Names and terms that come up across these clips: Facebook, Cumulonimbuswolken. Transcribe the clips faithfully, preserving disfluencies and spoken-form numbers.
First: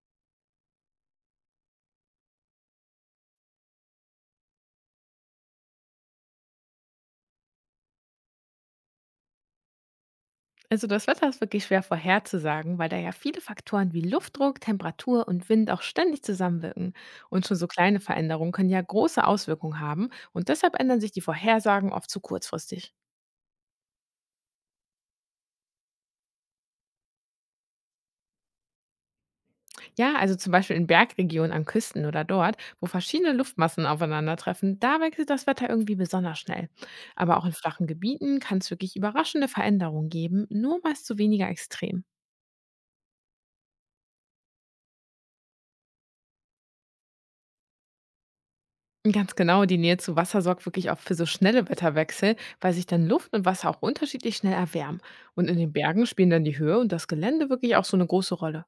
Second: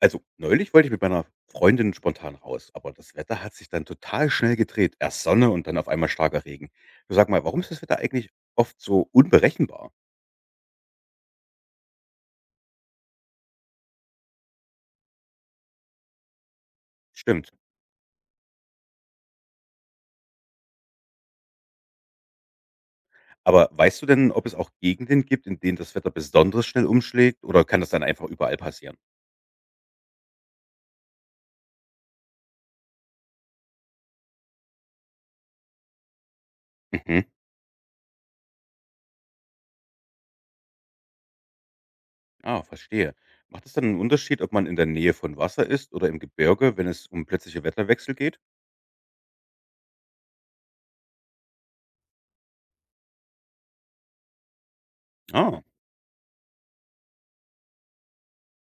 Also, neulich wollte ich mit meiner Freundin spontan raus, aber das Wetter hat sich dann total schnell gedreht. Erst Sonne und dann auf einmal starker Regen. Du sag mal, warum ist das Wetter eigentlich oft so unberechenbar? Also das Wetter ist wirklich schwer vorherzusagen, weil da ja viele Faktoren wie Luftdruck, Temperatur und Wind auch ständig zusammenwirken. Und Stimmt. schon so kleine Veränderungen können ja große Auswirkungen haben und deshalb ändern sich die Vorhersagen oft zu kurzfristig. Aber weißt du denn, ob es auch Gegenden gibt, in denen das Wetter besonders schnell umschlägt oder kann das dann einfach überall passieren? Ja, also zum Beispiel in Bergregionen an Küsten oder dort, wo verschiedene Luftmassen aufeinandertreffen, da wechselt das Wetter irgendwie besonders schnell. Mhm. Aber auch in flachen Gebieten kann es wirklich überraschende Veränderungen geben, nur meist zu weniger extrem. Ah, verstehe. Macht es dann einen Unterschied, ob man in der Nähe von Wasser ist oder im Gebirge, wenn es um plötzliche Wetterwechsel geht? Ganz genau, die Nähe zu Wasser sorgt wirklich auch für so schnelle Wetterwechsel, weil sich dann Luft und Wasser auch unterschiedlich schnell erwärmen. Und in Ah. den Bergen spielen dann die Höhe und das Gelände wirklich auch so eine große Rolle.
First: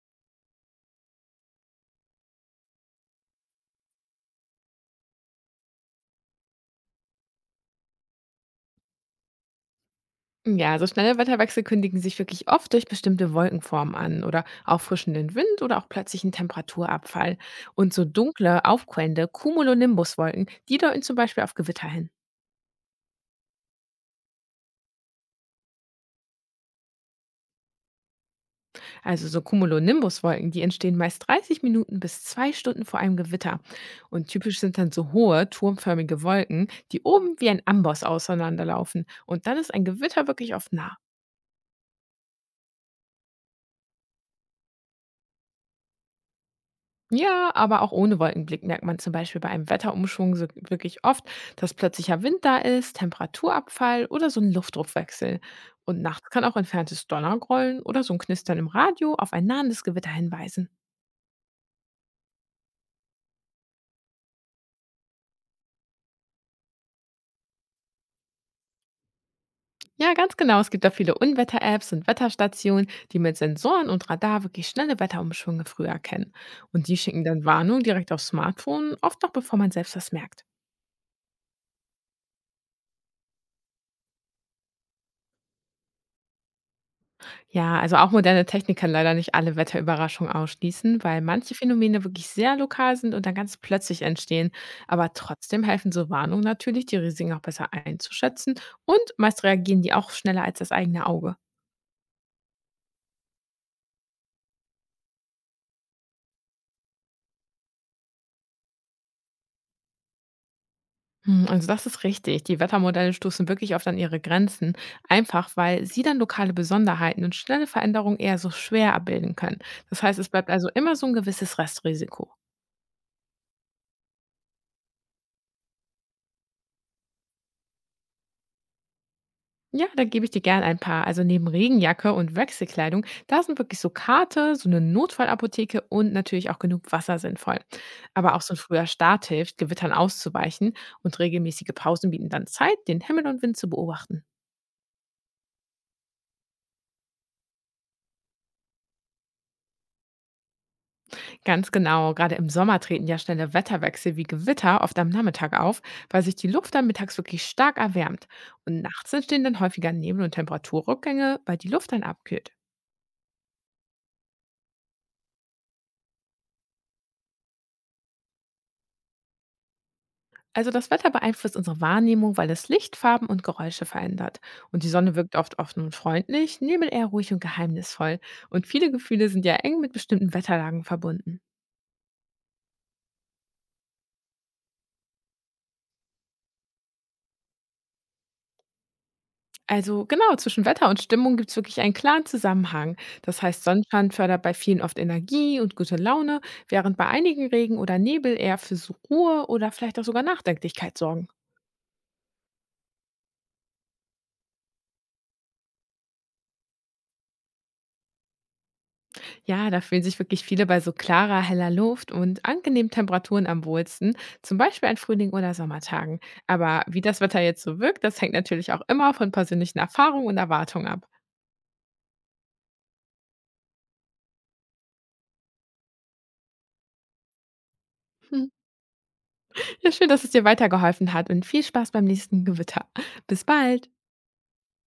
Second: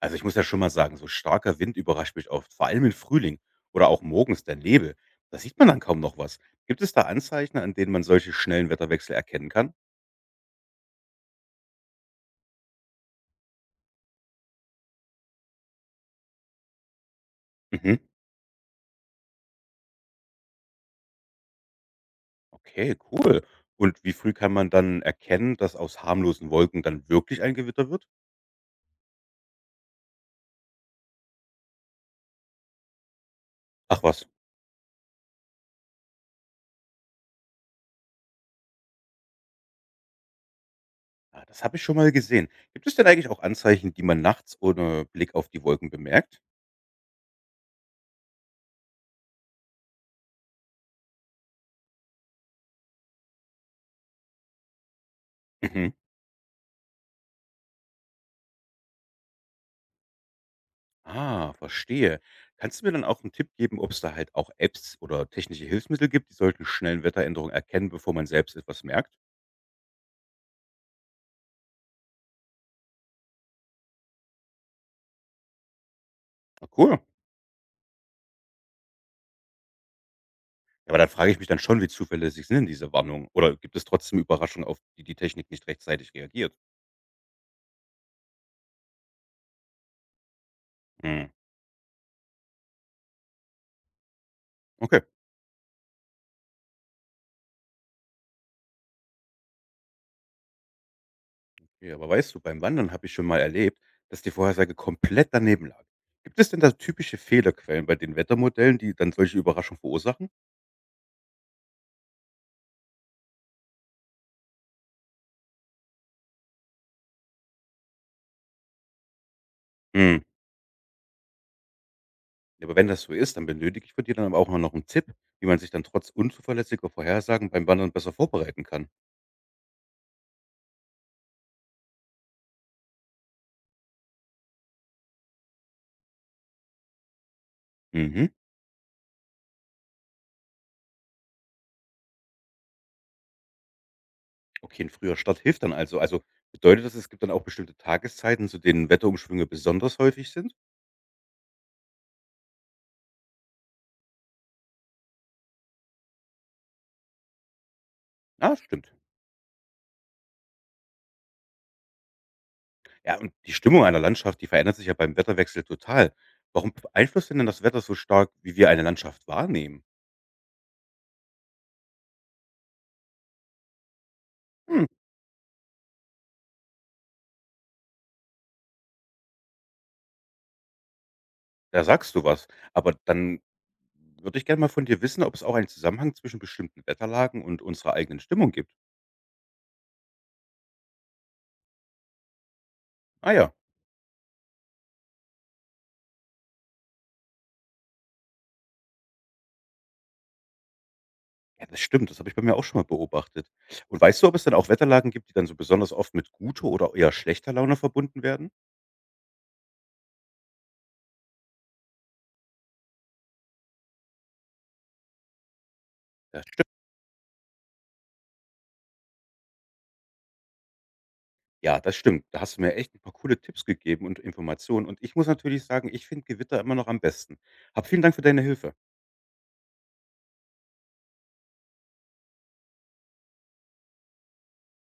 Also, ich muss ja schon mal sagen, so starker Wind überrascht mich oft, vor allem im Frühling oder auch morgens der Nebel. Da sieht man dann kaum noch was. Gibt es da Anzeichen, an denen man solche schnellen Wetterwechsel erkennen kann? Ja, so schnelle Wetterwechsel kündigen sich wirklich oft durch bestimmte Wolkenformen an oder auffrischenden Wind oder auch plötzlichen Temperaturabfall. Und Mhm. so dunkle, aufquellende Cumulonimbuswolken, die deuten zum Beispiel auf Gewitter hin. Okay, cool. Und wie früh kann man dann erkennen, dass aus harmlosen Wolken dann wirklich ein Gewitter wird? Also so Cumulonimbuswolken, die entstehen meist dreißig Minuten bis zwei Stunden vor einem Gewitter. Ach was, Und typisch sind dann so hohe, turmförmige Wolken, die oben wie ein Amboss auseinanderlaufen. Und dann ist ein Gewitter wirklich oft nah. ah, das habe ich schon mal gesehen. Gibt es denn eigentlich auch Anzeichen, die man nachts ohne Blick auf die Wolken bemerkt? Ja, aber auch ohne Wolkenblick merkt man zum Beispiel bei einem Wetterumschwung so wirklich oft, dass plötzlicher Wind da ist, Temperaturabfall oder so ein Luftdruckwechsel. Mhm. Und nachts kann auch entferntes Donnergrollen oder so ein Knistern im Radio auf ein nahendes Gewitter hinweisen. Ah, verstehe. Kannst du mir dann auch einen Tipp geben, ob es da halt auch Apps oder technische Hilfsmittel gibt, die solchen schnellen Wetteränderungen erkennen, bevor man selbst etwas merkt? Ja, ganz genau. Es gibt da viele Unwetter-Apps und Wetterstationen, die mit Sensoren und Radar wirklich schnelle Wetterumschwünge früh erkennen. Ah, Und die cool. schicken dann Warnungen direkt aufs Smartphone, oft noch bevor man selbst das merkt. Ja, aber dann frage ich mich dann schon, wie zuverlässig sind denn diese Warnungen? Oder gibt es trotzdem Überraschungen, auf die die Technik nicht rechtzeitig reagiert? Ja, also auch moderne Technik kann leider nicht alle Wetterüberraschungen ausschließen, weil Hm, manche Phänomene wirklich sehr lokal sind und dann ganz plötzlich entstehen. okay. Aber trotzdem helfen so Warnungen natürlich, die Risiken auch besser einzuschätzen und meist reagieren die auch schneller als das eigene Auge. Ja, aber weißt du, beim Wandern habe ich schon mal erlebt, dass die Vorhersage komplett daneben lag. Gibt es denn da typische Fehlerquellen bei den Wettermodellen, die dann solche Überraschungen verursachen? Hm, also das ist richtig. Die Wettermodelle stoßen wirklich oft an ihre Grenzen, einfach weil sie dann lokale Besonderheiten und schnelle Veränderungen eher so schwer abbilden können. Das Hm. heißt, es bleibt also immer so ein gewisses Restrisiko. Ja, aber wenn das so ist, dann benötige ich von dir dann aber auch noch einen Tipp, wie man sich dann trotz unzuverlässiger Vorhersagen beim Wandern besser vorbereiten kann. Ja, da gebe ich dir gern ein paar. Also neben Regenjacke und Wechselkleidung, da sind wirklich so Karte, so eine Notfallapotheke und natürlich auch genug Wasser sinnvoll. Mhm. Aber auch so ein früher Start hilft, Gewittern auszuweichen und regelmäßige Pausen bieten dann Zeit, den Himmel und Wind zu beobachten. Okay, ein früher Start hilft dann also. Also, bedeutet das, es gibt dann auch bestimmte Tageszeiten, zu denen Wetterumschwünge besonders häufig sind? Ganz genau. Gerade im Sommer treten ja schnelle Wetterwechsel wie Gewitter oft am Nachmittag auf, weil sich die Luft dann mittags wirklich stark erwärmt. Ja, Und stimmt. nachts entstehen dann häufiger Nebel- und Temperaturrückgänge, weil die Luft dann abkühlt. Ja, und die Stimmung einer Landschaft, die verändert sich ja beim Wetterwechsel total. Warum beeinflusst denn denn das Wetter so stark, wie wir eine Landschaft wahrnehmen? Also das Wetter beeinflusst unsere Wahrnehmung, weil es Licht, Farben und Geräusche verändert. Und Hm, die Sonne wirkt oft offen und freundlich, Nebel eher ruhig und geheimnisvoll. Und viele Gefühle sind ja eng mit bestimmten Wetterlagen verbunden. da sagst du was. Aber dann würde ich gerne mal von dir wissen, ob es auch einen Zusammenhang zwischen bestimmten Wetterlagen und unserer eigenen Stimmung gibt. Also genau, zwischen Wetter und Stimmung gibt es wirklich einen klaren Zusammenhang. Ah Das ja. heißt, Sonnenschein fördert bei vielen oft Energie und gute Laune, während bei einigen Regen oder Nebel eher für so Ruhe oder vielleicht auch sogar Nachdenklichkeit sorgen. Ja, das stimmt, das habe ich bei mir auch schon mal beobachtet. Und weißt du, ob es dann auch Wetterlagen gibt, die dann so besonders oft mit guter oder eher schlechter Laune verbunden werden? Ja, da fühlen sich wirklich viele bei so klarer, heller Luft und angenehmen Temperaturen am wohlsten, zum Beispiel an Frühling- oder Sommertagen. Das. Aber wie das Wetter jetzt so wirkt, das hängt natürlich auch immer von persönlichen Erfahrungen und Erwartungen ab. Ja, das stimmt. Da hast du mir echt ein paar coole Tipps gegeben und Informationen. Und ich muss natürlich sagen, ich finde Gewitter immer noch am besten. Hab vielen Dank für deine Hm. Hilfe. Ja, schön, dass es dir weitergeholfen hat und viel Spaß beim nächsten Gewitter. Bis bald!